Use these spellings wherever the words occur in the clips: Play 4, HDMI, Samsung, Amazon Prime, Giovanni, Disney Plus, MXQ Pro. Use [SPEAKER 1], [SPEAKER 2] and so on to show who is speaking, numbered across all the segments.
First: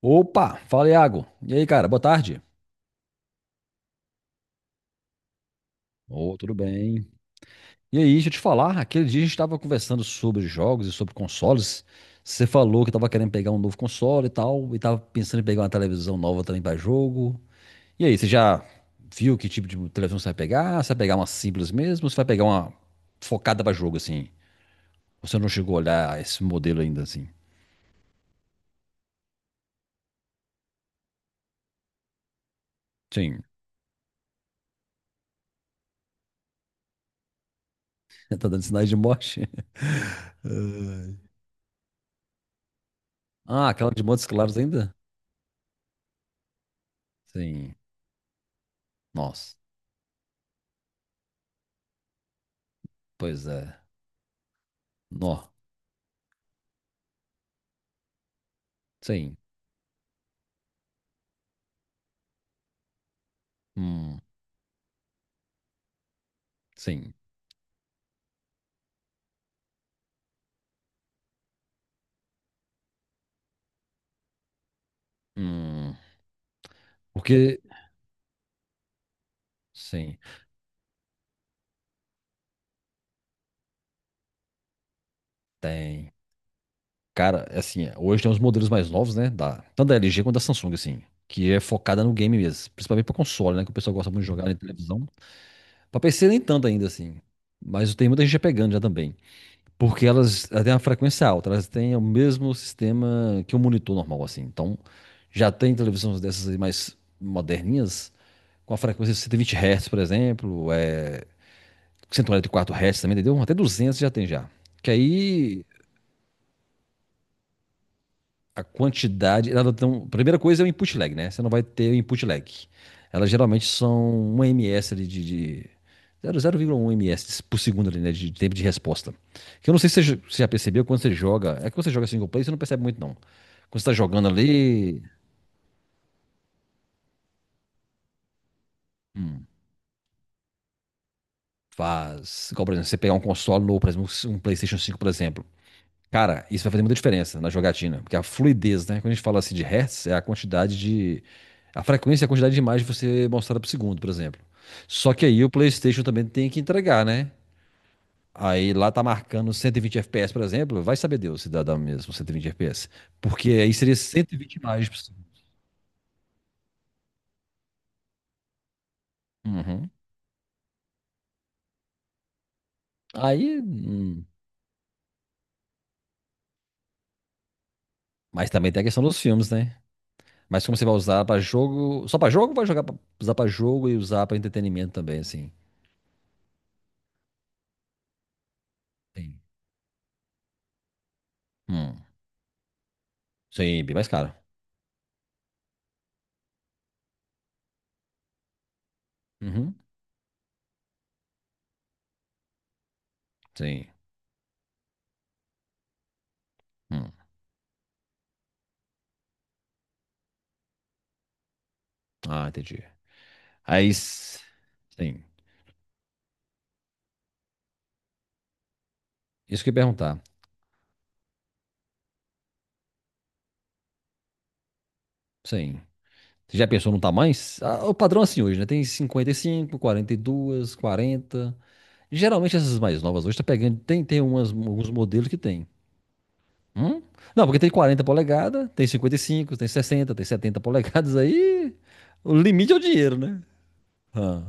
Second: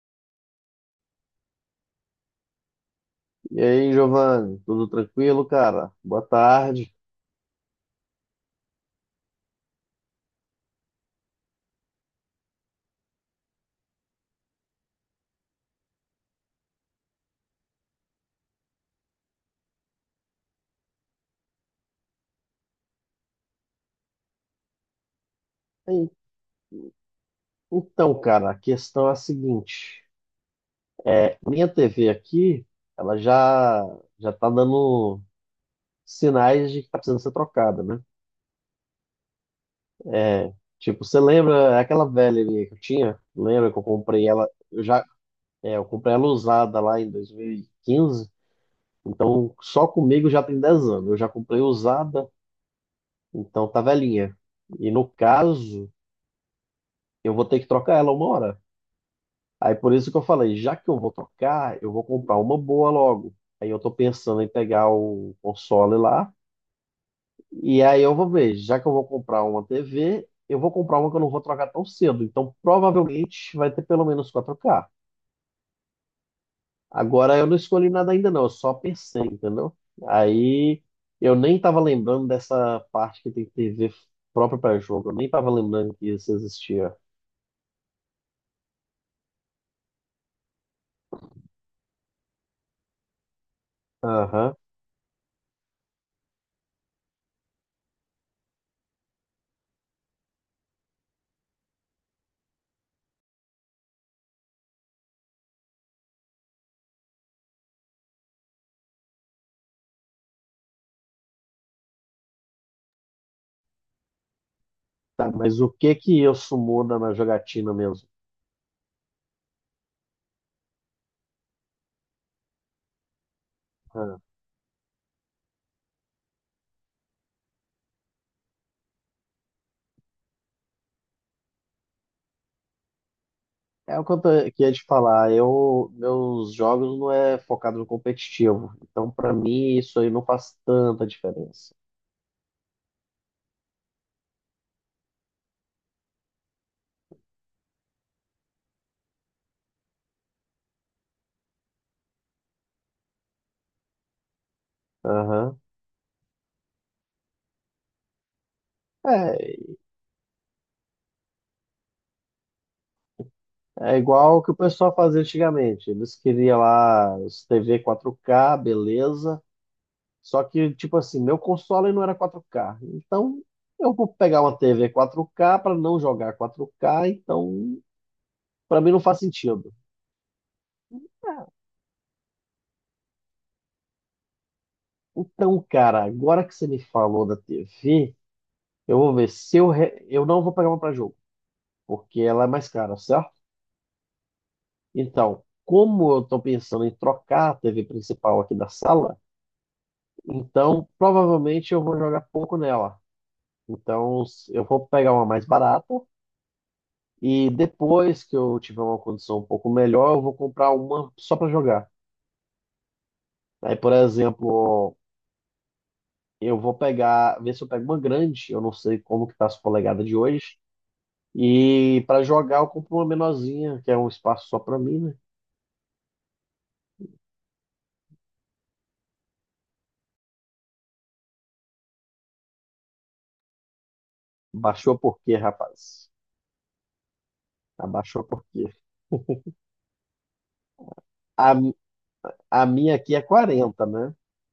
[SPEAKER 1] Opa, fala Iago. E aí, cara, boa tarde.
[SPEAKER 2] E aí, Giovanni, tudo tranquilo, cara? Boa
[SPEAKER 1] Ô, tudo
[SPEAKER 2] tarde.
[SPEAKER 1] bem? E aí, deixa eu te falar, aquele dia a gente estava conversando sobre jogos e sobre consoles. Você falou que estava querendo pegar um novo console e tal, e estava pensando em pegar uma televisão nova também para jogo. E aí, você já viu que tipo de televisão você vai pegar? Você vai pegar uma simples mesmo ou você vai pegar uma focada para jogo assim? Você não chegou a
[SPEAKER 2] Ei,
[SPEAKER 1] olhar esse modelo ainda assim?
[SPEAKER 2] então, cara, a questão é a seguinte: minha TV aqui, ela
[SPEAKER 1] Sim.
[SPEAKER 2] já tá dando sinais de que tá precisando ser trocada, né?
[SPEAKER 1] Tá dando sinais de morte?
[SPEAKER 2] É, tipo, você lembra é aquela velha minha que eu tinha?
[SPEAKER 1] Ah,
[SPEAKER 2] Lembra que eu
[SPEAKER 1] aquela de Montes
[SPEAKER 2] comprei ela?
[SPEAKER 1] Claros
[SPEAKER 2] Eu
[SPEAKER 1] ainda?
[SPEAKER 2] já, é, eu comprei ela usada lá em
[SPEAKER 1] Sim.
[SPEAKER 2] 2015. Então,
[SPEAKER 1] Nossa,
[SPEAKER 2] só comigo já tem 10 anos. Eu já comprei usada,
[SPEAKER 1] pois
[SPEAKER 2] então
[SPEAKER 1] é.
[SPEAKER 2] tá velhinha. E no
[SPEAKER 1] Nó.
[SPEAKER 2] caso, eu vou ter que trocar ela uma hora.
[SPEAKER 1] Sim.
[SPEAKER 2] Aí por isso que eu falei, já que eu vou tocar, eu vou comprar uma boa logo. Aí eu tô
[SPEAKER 1] Hum,
[SPEAKER 2] pensando em pegar o console lá,
[SPEAKER 1] sim.
[SPEAKER 2] e aí eu vou ver, já que eu vou comprar uma TV, eu vou comprar uma que eu não vou trocar tão cedo. Então provavelmente vai ter pelo menos 4K.
[SPEAKER 1] Hum.
[SPEAKER 2] Agora eu não
[SPEAKER 1] Porque,
[SPEAKER 2] escolhi nada ainda não, eu só pensei, entendeu?
[SPEAKER 1] sim,
[SPEAKER 2] Aí eu nem tava lembrando dessa parte que tem TV própria para jogo, eu nem tava lembrando que
[SPEAKER 1] tem.
[SPEAKER 2] isso existia.
[SPEAKER 1] Cara, é assim, é, hoje tem uns modelos mais novos, né? Tanto da LG quanto da Samsung, assim. Que é focada no game mesmo. Principalmente pra console, né? Que o pessoal gosta muito de jogar
[SPEAKER 2] Aham.
[SPEAKER 1] em televisão. Pra PC nem tanto ainda, assim. Mas tem muita gente já pegando já também. Porque elas têm uma frequência alta. Elas têm o mesmo sistema que um monitor normal, assim. Então, já tem televisões dessas aí mais moderninhas. Com a frequência de 120 Hz, por exemplo. É 144 hertz também, entendeu? Até 200 já tem já. Que
[SPEAKER 2] Tá, mas
[SPEAKER 1] aí
[SPEAKER 2] o que que isso muda na jogatina mesmo?
[SPEAKER 1] a quantidade. Ela tem, primeira coisa é o input lag, né? Você não vai ter o input lag. Elas geralmente
[SPEAKER 2] Ah.
[SPEAKER 1] são um ms ali de zero vírgula um ms por segundo ali, né? De tempo de resposta. Que eu não sei se você já percebeu quando você joga. É que quando você joga single player, você não percebe muito, não. Quando você tá
[SPEAKER 2] É o que
[SPEAKER 1] jogando
[SPEAKER 2] que ia te
[SPEAKER 1] ali.
[SPEAKER 2] falar. Eu, meus jogos não é focado no competitivo. Então, pra
[SPEAKER 1] hum,
[SPEAKER 2] mim, isso aí não faz tanta diferença.
[SPEAKER 1] Faz. Igual, por exemplo, você pegar um console novo, por exemplo, um PlayStation 5 por exemplo. Cara, isso vai fazer muita diferença na jogatina, porque a fluidez, né? Quando a gente fala assim de hertz, é a quantidade de. A frequência e a quantidade de imagem que você mostrada por segundo, por exemplo. Só que aí o
[SPEAKER 2] Aham.
[SPEAKER 1] PlayStation também tem que entregar, né? Aí lá tá
[SPEAKER 2] É,
[SPEAKER 1] marcando 120 FPS, por exemplo, vai saber Deus se dá, dá mesmo 120 FPS. Porque aí
[SPEAKER 2] é
[SPEAKER 1] seria
[SPEAKER 2] igual o que o
[SPEAKER 1] 120 imagens
[SPEAKER 2] pessoal
[SPEAKER 1] por
[SPEAKER 2] fazia
[SPEAKER 1] segundo.
[SPEAKER 2] antigamente. Eles queriam lá os TV 4K, beleza.
[SPEAKER 1] Uhum.
[SPEAKER 2] Só que, tipo assim, meu console não era 4K. Então,
[SPEAKER 1] Aí.
[SPEAKER 2] eu vou pegar uma TV 4K para não jogar 4K. Então,
[SPEAKER 1] Mas também
[SPEAKER 2] pra
[SPEAKER 1] tem a
[SPEAKER 2] mim não
[SPEAKER 1] questão
[SPEAKER 2] faz
[SPEAKER 1] dos filmes,
[SPEAKER 2] sentido.
[SPEAKER 1] né? Mas como você vai usar pra jogo. Só pra jogo ou vai jogar pra... usar pra jogo e usar pra entretenimento também, assim?
[SPEAKER 2] Então, cara, agora que você me falou da TV, eu vou ver
[SPEAKER 1] Sim.
[SPEAKER 2] se eu não vou pegar uma para jogo,
[SPEAKER 1] Hum.
[SPEAKER 2] porque ela é mais cara, certo?
[SPEAKER 1] Sim, bem mais caro.
[SPEAKER 2] Então, como eu estou pensando em trocar a TV principal aqui da sala,
[SPEAKER 1] Uhum,
[SPEAKER 2] então provavelmente eu vou jogar pouco nela.
[SPEAKER 1] sim.
[SPEAKER 2] Então, eu vou pegar uma mais barata
[SPEAKER 1] Hum.
[SPEAKER 2] e depois que eu tiver uma condição um pouco melhor, eu vou comprar uma só para jogar.
[SPEAKER 1] Ah, entendi.
[SPEAKER 2] Aí, por
[SPEAKER 1] Aí,
[SPEAKER 2] exemplo,
[SPEAKER 1] sim.
[SPEAKER 2] eu vou pegar, ver se eu pego uma grande, eu não sei como que tá as
[SPEAKER 1] Isso que eu ia
[SPEAKER 2] polegadas de
[SPEAKER 1] perguntar.
[SPEAKER 2] hoje. E para jogar eu compro uma menorzinha, que é um espaço só para mim, né?
[SPEAKER 1] Sim. Você já pensou no tamanho? Ah, o padrão é assim hoje, né? Tem cinquenta e cinco quarenta e 42, quarenta. Geralmente essas mais novas hoje tá pegando. Tem alguns
[SPEAKER 2] Baixou por
[SPEAKER 1] modelos
[SPEAKER 2] quê,
[SPEAKER 1] que tem.
[SPEAKER 2] rapaz?
[SPEAKER 1] Hum? Não, porque tem 40
[SPEAKER 2] Abaixou por quê?
[SPEAKER 1] polegadas, tem 55 tem 60 tem 70 polegadas.
[SPEAKER 2] A
[SPEAKER 1] Aí o
[SPEAKER 2] A
[SPEAKER 1] limite é o
[SPEAKER 2] minha aqui
[SPEAKER 1] dinheiro,
[SPEAKER 2] é
[SPEAKER 1] né?
[SPEAKER 2] 40, né?
[SPEAKER 1] Ah.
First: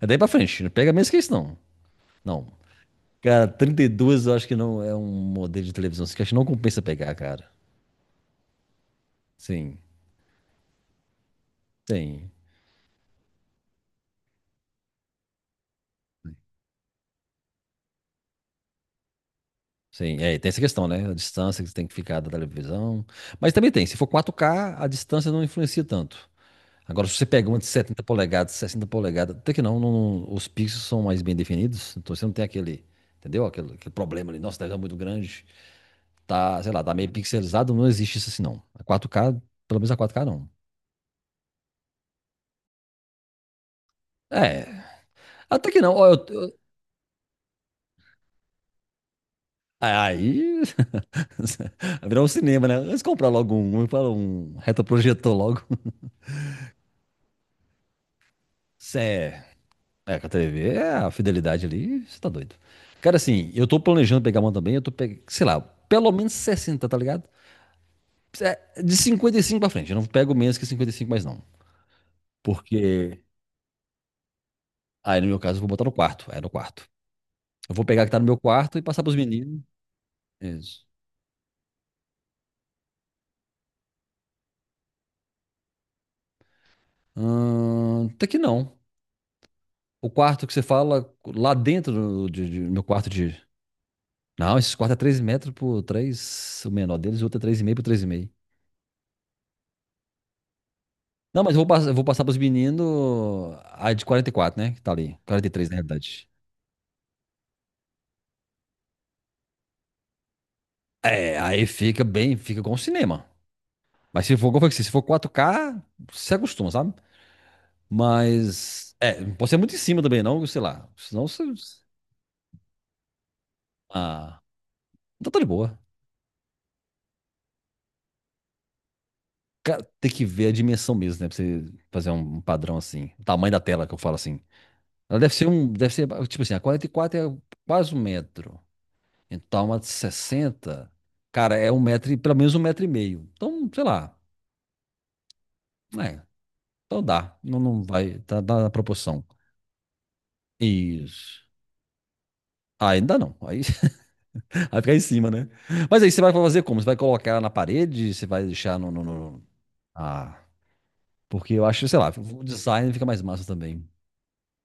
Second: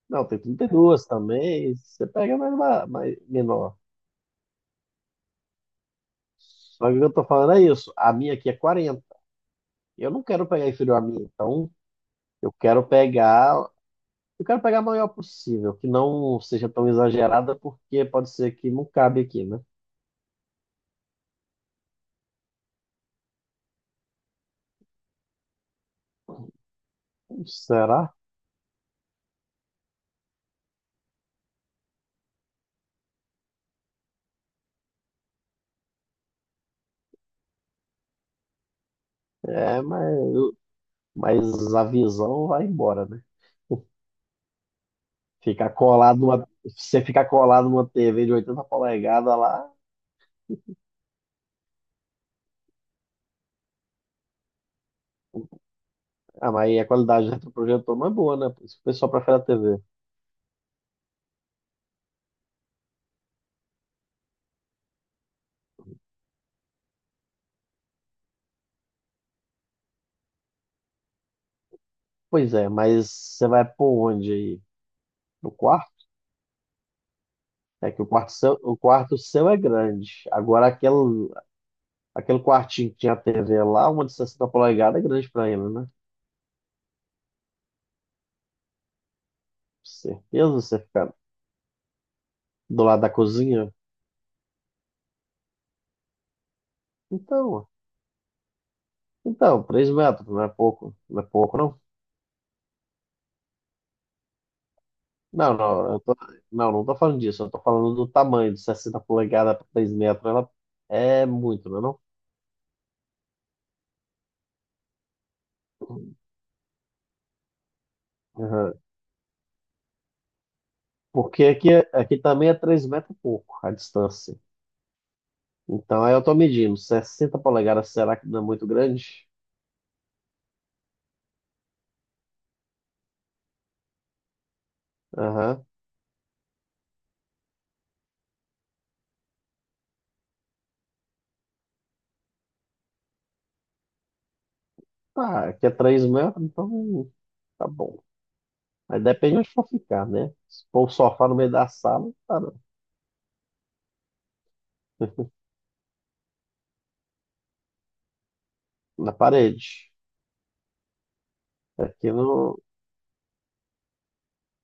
[SPEAKER 1] É daí
[SPEAKER 2] Não,
[SPEAKER 1] pra
[SPEAKER 2] tem
[SPEAKER 1] frente.
[SPEAKER 2] trinta e
[SPEAKER 1] Não pega
[SPEAKER 2] duas
[SPEAKER 1] menos que isso, não.
[SPEAKER 2] também. Você pega
[SPEAKER 1] Não.
[SPEAKER 2] mais, mais
[SPEAKER 1] Cara,
[SPEAKER 2] menor.
[SPEAKER 1] 32 eu acho que não é um modelo de televisão assim, que acho que não compensa
[SPEAKER 2] Só que o que eu
[SPEAKER 1] pegar,
[SPEAKER 2] tô
[SPEAKER 1] cara.
[SPEAKER 2] falando é isso. A minha aqui é 40.
[SPEAKER 1] Sim,
[SPEAKER 2] Eu não quero pegar inferior à minha, então
[SPEAKER 1] tem
[SPEAKER 2] eu quero pegar. Eu quero pegar a maior possível, que não seja tão exagerada, porque pode ser que não cabe aqui, né?
[SPEAKER 1] sim. É, tem essa questão, né? A distância que você tem que ficar da televisão. Mas também tem, se for 4K, a distância não influencia tanto. Agora, se você pega uma de 70
[SPEAKER 2] Será?
[SPEAKER 1] polegadas, 60 polegadas, até que não, os pixels são mais bem definidos, então você não tem aquele, entendeu? Aquele problema ali, nossa, a televisão é muito grande, tá, sei lá, tá meio pixelizado, não existe isso assim, não. A 4K, pelo
[SPEAKER 2] É,
[SPEAKER 1] menos a
[SPEAKER 2] mas,
[SPEAKER 1] 4K não.
[SPEAKER 2] mas a visão vai embora, né?
[SPEAKER 1] É,
[SPEAKER 2] Ficar
[SPEAKER 1] até que não, ó,
[SPEAKER 2] colado numa, você ficar colado numa TV de 80 polegadas lá,
[SPEAKER 1] aí virou um cinema, né? Antes de comprar logo um, eu falo um retroprojetor logo.
[SPEAKER 2] ah, mas aí a qualidade do retroprojetor não é boa, né? Por isso que o pessoal
[SPEAKER 1] Cê,
[SPEAKER 2] prefere a TV.
[SPEAKER 1] É, com a TV, é a fidelidade ali, você tá doido. Cara, assim, eu tô planejando pegar uma também, eu tô pegando, sei lá, pelo menos 60, tá ligado? É, de 55 pra frente, eu não pego menos que 55, mais não.
[SPEAKER 2] Pois é, mas
[SPEAKER 1] Porque,
[SPEAKER 2] você vai por onde aí?
[SPEAKER 1] aí no meu
[SPEAKER 2] No
[SPEAKER 1] caso eu vou botar
[SPEAKER 2] quarto?
[SPEAKER 1] no quarto, é no quarto. Eu vou
[SPEAKER 2] É que
[SPEAKER 1] pegar a que tá no meu
[SPEAKER 2] o
[SPEAKER 1] quarto e passar pros
[SPEAKER 2] quarto seu é
[SPEAKER 1] meninos.
[SPEAKER 2] grande. Agora,
[SPEAKER 1] Isso.
[SPEAKER 2] aquele, aquele quartinho que tinha a TV lá, uma de 60 polegadas é grande pra ele, né?
[SPEAKER 1] Até que não. O quarto
[SPEAKER 2] Certeza
[SPEAKER 1] que você
[SPEAKER 2] você
[SPEAKER 1] fala,
[SPEAKER 2] fica
[SPEAKER 1] lá dentro do meu
[SPEAKER 2] do lado da
[SPEAKER 1] quarto de...
[SPEAKER 2] cozinha?
[SPEAKER 1] Não, esses quartos é 3 metros por 3. O menor deles, o outro é
[SPEAKER 2] Então,
[SPEAKER 1] 3,5 por 3,5.
[SPEAKER 2] então, 3 metros, não é pouco, não é
[SPEAKER 1] Não, mas
[SPEAKER 2] pouco, não.
[SPEAKER 1] eu vou passar pros meninos a de 44, né? Que tá ali. Quarenta e
[SPEAKER 2] Não,
[SPEAKER 1] três na
[SPEAKER 2] não,
[SPEAKER 1] realidade.
[SPEAKER 2] não, não tô falando disso, eu tô falando do tamanho de 60 polegadas para 3 metros, ela é
[SPEAKER 1] É, aí
[SPEAKER 2] muito, não é não?
[SPEAKER 1] fica bem, fica com o cinema. Mas se for, como eu falei, se for 4K, você acostuma, sabe?
[SPEAKER 2] Aham.
[SPEAKER 1] Mas, é, não pode ser muito em cima também, não, sei lá. Senão você.
[SPEAKER 2] Porque aqui, aqui também é 3 metros e pouco a distância.
[SPEAKER 1] Ah, então tá de boa.
[SPEAKER 2] Então, aí eu tô medindo. 60 polegadas, será que não é muito grande?
[SPEAKER 1] Cara, tem que ver a dimensão mesmo, né? Pra você fazer um padrão assim. O tamanho da tela que eu falo assim. Ela deve ser
[SPEAKER 2] Aham.
[SPEAKER 1] um. Deve ser, tipo assim, a 44 é quase um metro. Então, uma de 60, cara, é um metro, pelo menos um metro e meio. Então, sei lá,
[SPEAKER 2] Tá, aqui é 3
[SPEAKER 1] né?
[SPEAKER 2] metros,
[SPEAKER 1] Então
[SPEAKER 2] então
[SPEAKER 1] dá, não,
[SPEAKER 2] tá
[SPEAKER 1] não
[SPEAKER 2] bom.
[SPEAKER 1] vai, tá, dá na
[SPEAKER 2] Aí
[SPEAKER 1] proporção.
[SPEAKER 2] depende onde for ficar, né? Se for o sofá no
[SPEAKER 1] Isso.
[SPEAKER 2] meio da sala, tá não.
[SPEAKER 1] Ah, ainda não, aí vai ficar em cima, né? Mas aí você vai fazer como? Você vai colocar na parede? Você vai deixar no, no,
[SPEAKER 2] Na
[SPEAKER 1] no-
[SPEAKER 2] parede.
[SPEAKER 1] Ah, porque eu acho, sei
[SPEAKER 2] Aqui
[SPEAKER 1] lá, o
[SPEAKER 2] no...
[SPEAKER 1] design fica mais massa também.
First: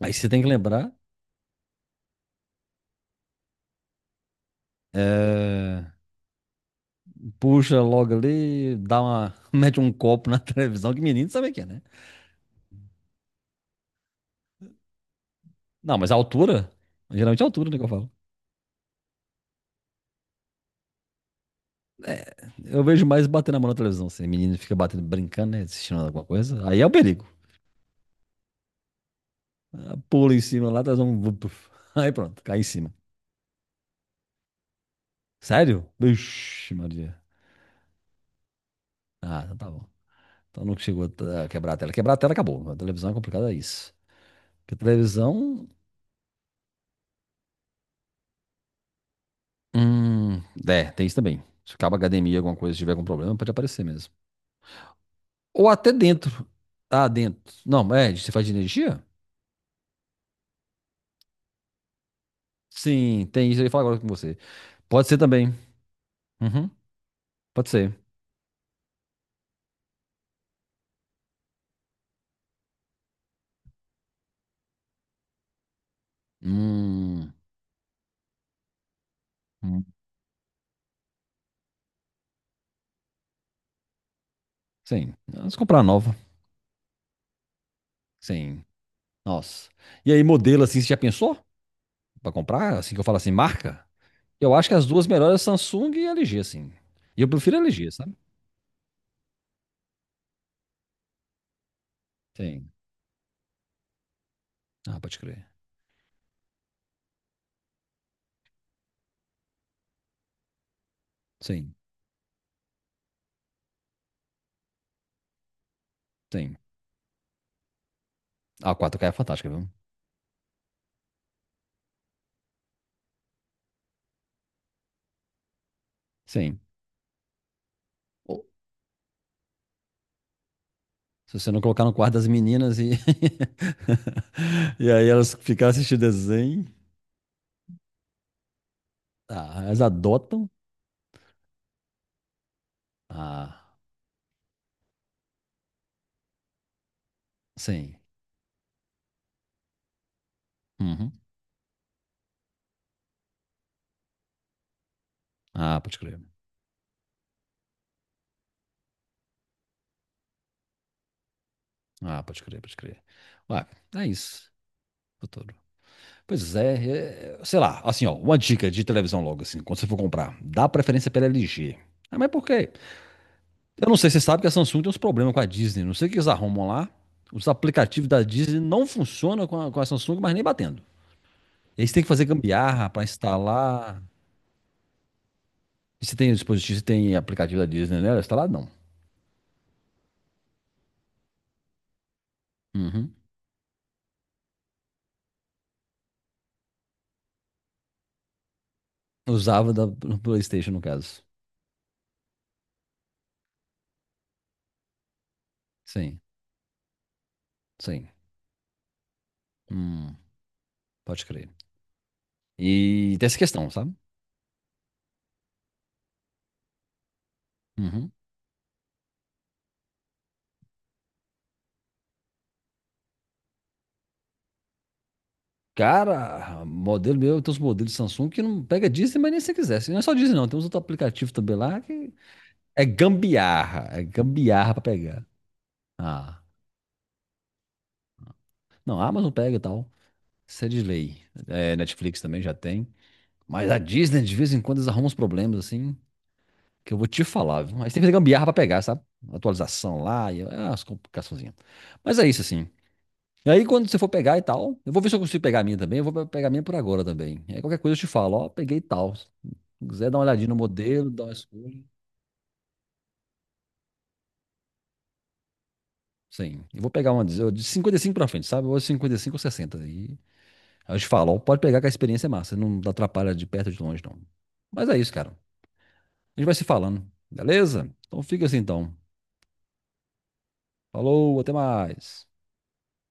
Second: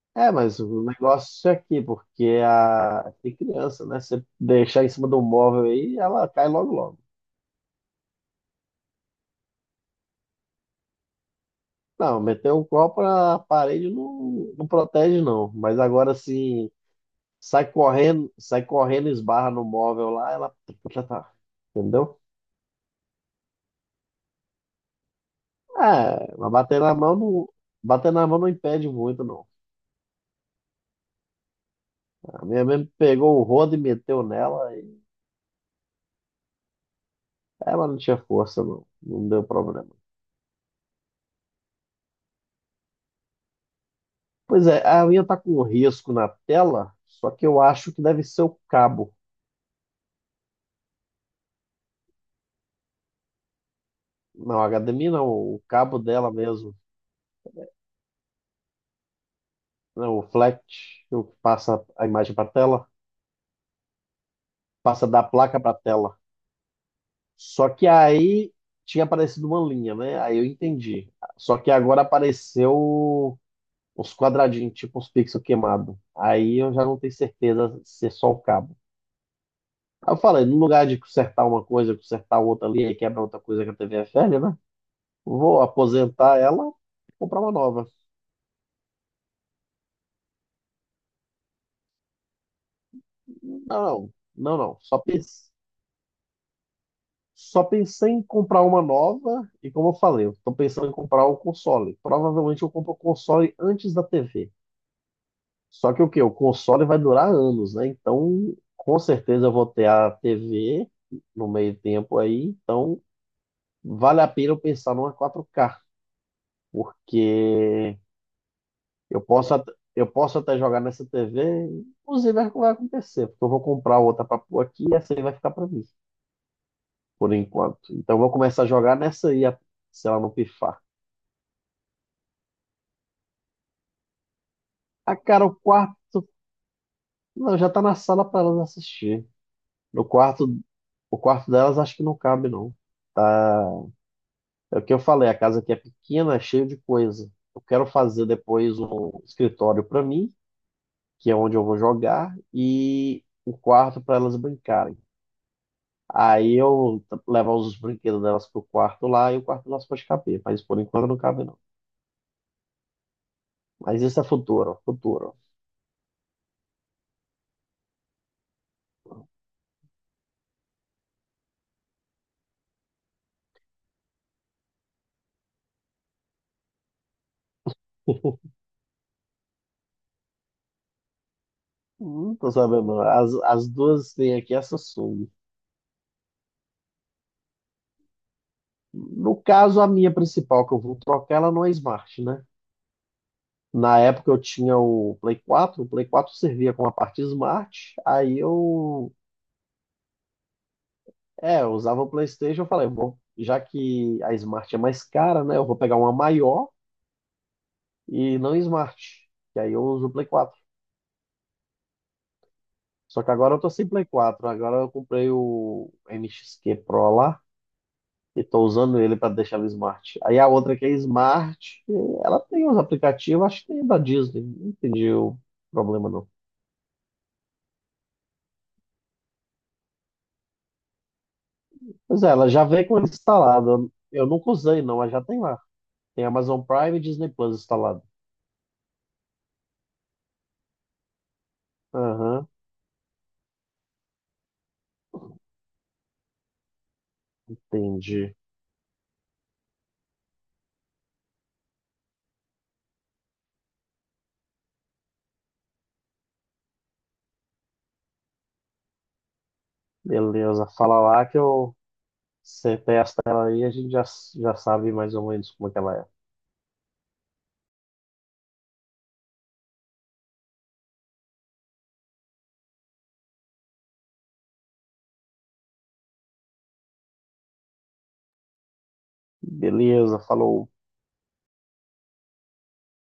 [SPEAKER 1] Aí você
[SPEAKER 2] É,
[SPEAKER 1] tem que
[SPEAKER 2] mas o
[SPEAKER 1] lembrar,
[SPEAKER 2] negócio é aqui, porque a... tem criança, né? Você deixar em cima do móvel
[SPEAKER 1] é,
[SPEAKER 2] aí, ela cai logo logo.
[SPEAKER 1] puxa logo ali, dá uma, mete um copo na televisão, que menino sabe o que é, né?
[SPEAKER 2] Não, meter um copo na parede não, não protege, não. Mas
[SPEAKER 1] Não, mas
[SPEAKER 2] agora,
[SPEAKER 1] a altura,
[SPEAKER 2] assim,
[SPEAKER 1] geralmente é a
[SPEAKER 2] sai
[SPEAKER 1] altura, né, que eu falo.
[SPEAKER 2] correndo, sai correndo, esbarra no móvel lá, ela. Já tá. Entendeu?
[SPEAKER 1] Eu vejo mais batendo a mão na televisão. Assim. Menino fica batendo, brincando, né? Assistindo alguma
[SPEAKER 2] É, mas
[SPEAKER 1] coisa. Aí
[SPEAKER 2] bater
[SPEAKER 1] é o
[SPEAKER 2] na mão
[SPEAKER 1] perigo.
[SPEAKER 2] não. Bater na mão não impede muito, não.
[SPEAKER 1] Pula em cima lá, traz um. Puf. Aí pronto,
[SPEAKER 2] A
[SPEAKER 1] cai em
[SPEAKER 2] minha mesmo
[SPEAKER 1] cima.
[SPEAKER 2] pegou o rodo e meteu nela, e
[SPEAKER 1] Sério? Vixe, Maria.
[SPEAKER 2] ela não tinha força, não. Não
[SPEAKER 1] Ah,
[SPEAKER 2] deu
[SPEAKER 1] então tá bom.
[SPEAKER 2] problema.
[SPEAKER 1] Então não chegou a a quebrar a tela. Quebrar a tela acabou. A televisão é complicada, é isso.
[SPEAKER 2] Pois
[SPEAKER 1] Porque a
[SPEAKER 2] é, a minha tá com um
[SPEAKER 1] televisão.
[SPEAKER 2] risco na tela, só que eu acho que deve ser o cabo.
[SPEAKER 1] Hum, É, tem isso também. Se acaba a academia, alguma coisa, se tiver algum problema, pode aparecer mesmo.
[SPEAKER 2] Não, a HDMI não, o
[SPEAKER 1] Ou até
[SPEAKER 2] cabo dela
[SPEAKER 1] dentro.
[SPEAKER 2] mesmo.
[SPEAKER 1] Ah, dentro. Não, é, você faz de energia?
[SPEAKER 2] Não, o flat, o que passa a imagem para tela,
[SPEAKER 1] Sim, tem isso. Eu ia falar agora com você.
[SPEAKER 2] passa
[SPEAKER 1] Pode ser
[SPEAKER 2] da
[SPEAKER 1] também.
[SPEAKER 2] placa para tela.
[SPEAKER 1] Uhum,
[SPEAKER 2] Só
[SPEAKER 1] pode
[SPEAKER 2] que
[SPEAKER 1] ser.
[SPEAKER 2] aí tinha aparecido uma linha, né? Aí eu entendi. Só que agora apareceu uns quadradinhos, tipo uns pixels queimados. Aí eu já não tenho
[SPEAKER 1] Hum,
[SPEAKER 2] certeza se é só o cabo.
[SPEAKER 1] hum.
[SPEAKER 2] Aí eu falei, no lugar de consertar uma coisa, consertar outra ali, aí quebra outra coisa que a TV é velha, né?
[SPEAKER 1] Sim. Vamos
[SPEAKER 2] Vou
[SPEAKER 1] comprar nova.
[SPEAKER 2] aposentar ela e comprar uma nova.
[SPEAKER 1] Sim. Nossa. E aí, modelo assim, você já pensou? Pra comprar? Assim que eu falo assim, marca?
[SPEAKER 2] Não,
[SPEAKER 1] Eu
[SPEAKER 2] não,
[SPEAKER 1] acho que
[SPEAKER 2] não.
[SPEAKER 1] as
[SPEAKER 2] Só
[SPEAKER 1] duas melhores é
[SPEAKER 2] pensei,
[SPEAKER 1] Samsung e LG, sim. E eu prefiro
[SPEAKER 2] só
[SPEAKER 1] LG,
[SPEAKER 2] pensei
[SPEAKER 1] sabe?
[SPEAKER 2] em comprar uma nova e como eu falei, eu tô pensando em comprar o console. Provavelmente
[SPEAKER 1] Sim.
[SPEAKER 2] eu compro o console antes da TV.
[SPEAKER 1] Ah, pode crer.
[SPEAKER 2] Só que o quê? O console vai durar anos, né? Então, com certeza eu vou ter a TV no
[SPEAKER 1] Sim,
[SPEAKER 2] meio tempo aí. Então, vale a pena eu pensar numa 4K,
[SPEAKER 1] sim.
[SPEAKER 2] porque
[SPEAKER 1] Ah, 4K é
[SPEAKER 2] eu
[SPEAKER 1] fantástica,
[SPEAKER 2] posso,
[SPEAKER 1] viu?
[SPEAKER 2] at- eu posso até jogar nessa TV. Inclusive, é o que vai acontecer, porque eu vou comprar outra para pôr aqui e essa aí vai ficar para mim,
[SPEAKER 1] Sim.
[SPEAKER 2] por enquanto. Então, eu vou
[SPEAKER 1] Ou-
[SPEAKER 2] começar a jogar nessa aí, se ela não pifar.
[SPEAKER 1] Se você não colocar no quarto das meninas e, e aí
[SPEAKER 2] Ah,
[SPEAKER 1] elas
[SPEAKER 2] cara, o
[SPEAKER 1] ficarem
[SPEAKER 2] quarto.
[SPEAKER 1] assistindo desenho.
[SPEAKER 2] Não, já tá na sala para elas assistir.
[SPEAKER 1] Ah, elas
[SPEAKER 2] No
[SPEAKER 1] adotam.
[SPEAKER 2] quarto, o quarto delas acho que não cabe, não.
[SPEAKER 1] Ah,
[SPEAKER 2] É o que eu falei, a casa aqui é pequena, é cheia de coisa. Eu quero
[SPEAKER 1] sim.
[SPEAKER 2] fazer depois um escritório para mim,
[SPEAKER 1] Uhum.
[SPEAKER 2] que é onde eu vou jogar, e um quarto para elas brincarem.
[SPEAKER 1] Ah, pode crer.
[SPEAKER 2] Aí levar os brinquedos delas pro quarto lá e o quarto nosso pode caber, mas por enquanto não cabe não.
[SPEAKER 1] Ah, pode crer, pode crer. Ué,
[SPEAKER 2] Mas
[SPEAKER 1] é
[SPEAKER 2] isso é
[SPEAKER 1] isso.
[SPEAKER 2] futuro, futuro.
[SPEAKER 1] Futuro. Pois é, sei lá, assim, ó, uma dica de televisão logo, assim, quando você for comprar, dá preferência pela LG. Ah, mas por quê? Eu não sei, você sabe que a Samsung tem uns problemas com a Disney, não sei o que eles arrumam lá. Os aplicativos da Disney não funcionam com a Samsung, mas nem batendo. Eles têm que fazer
[SPEAKER 2] Não tô
[SPEAKER 1] gambiarra
[SPEAKER 2] sabendo.
[SPEAKER 1] para
[SPEAKER 2] As
[SPEAKER 1] instalar.
[SPEAKER 2] duas têm aqui essa Samsung.
[SPEAKER 1] E você tem dispositivo, você tem aplicativo da Disney, né? Instalado não.
[SPEAKER 2] No caso, a minha principal que eu vou trocar, ela não é Smart, né?
[SPEAKER 1] Uhum.
[SPEAKER 2] Na época eu tinha o Play 4, o Play 4 servia com a parte Smart, aí eu,
[SPEAKER 1] Usava da no PlayStation, no caso.
[SPEAKER 2] é, eu usava o PlayStation, eu falei, bom, já que a Smart é mais cara, né, eu vou pegar uma
[SPEAKER 1] Sim,
[SPEAKER 2] maior
[SPEAKER 1] sim.
[SPEAKER 2] e não Smart, que aí eu uso o
[SPEAKER 1] Hum,
[SPEAKER 2] Play 4.
[SPEAKER 1] pode crer. E
[SPEAKER 2] Só
[SPEAKER 1] tem
[SPEAKER 2] que
[SPEAKER 1] essa
[SPEAKER 2] agora eu tô
[SPEAKER 1] questão,
[SPEAKER 2] sem
[SPEAKER 1] sabe?
[SPEAKER 2] Play 4, agora eu comprei o MXQ Pro lá
[SPEAKER 1] Uhum.
[SPEAKER 2] e tô usando ele para deixar o Smart. Aí a outra que é Smart, ela tem os aplicativos, acho que tem da Disney, não entendi o problema não.
[SPEAKER 1] Cara, modelo meu, tem os modelos Samsung que não pega Disney, mas nem se quisesse. Não é só Disney, não. Tem uns outros aplicativos também lá que
[SPEAKER 2] Pois é, ela já
[SPEAKER 1] é
[SPEAKER 2] vem com ele
[SPEAKER 1] gambiarra.
[SPEAKER 2] instalado.
[SPEAKER 1] É
[SPEAKER 2] Eu nunca
[SPEAKER 1] gambiarra pra
[SPEAKER 2] usei, não, mas já
[SPEAKER 1] pegar.
[SPEAKER 2] tem lá. Tem
[SPEAKER 1] Ah,
[SPEAKER 2] Amazon Prime e Disney Plus instalado.
[SPEAKER 1] não, a Amazon pega e tal. Isso é de lei. É, Netflix também
[SPEAKER 2] Aham,
[SPEAKER 1] já tem. Mas a Disney, de vez em quando, eles arrumam uns problemas assim, que eu vou te falar, viu? Aí você tem que fazer
[SPEAKER 2] entendi.
[SPEAKER 1] gambiarra pra pegar, sabe? Atualização lá e as complicaçõezinhas. Mas é isso, assim. E aí, quando você for pegar e tal, eu vou ver se eu consigo pegar a minha também. Eu vou pegar a minha por agora também. Aí, qualquer coisa eu te falo, ó, peguei tal. Se quiser dar uma olhadinha no
[SPEAKER 2] Beleza, fala
[SPEAKER 1] modelo, dar
[SPEAKER 2] lá
[SPEAKER 1] uma
[SPEAKER 2] que eu
[SPEAKER 1] escolha.
[SPEAKER 2] você testa ela aí, a gente já sabe mais ou menos como é que ela é.
[SPEAKER 1] Sim, eu vou pegar uma de 55 pra frente, sabe? Ou 55 ou sessenta. E aí eu te falo, ó, pode pegar que a experiência é massa. Não atrapalha de perto ou de longe, não. Mas é isso, cara. A gente vai se falando, beleza? Então fica assim, então.
[SPEAKER 2] Beleza, falou.
[SPEAKER 1] Falou, até mais.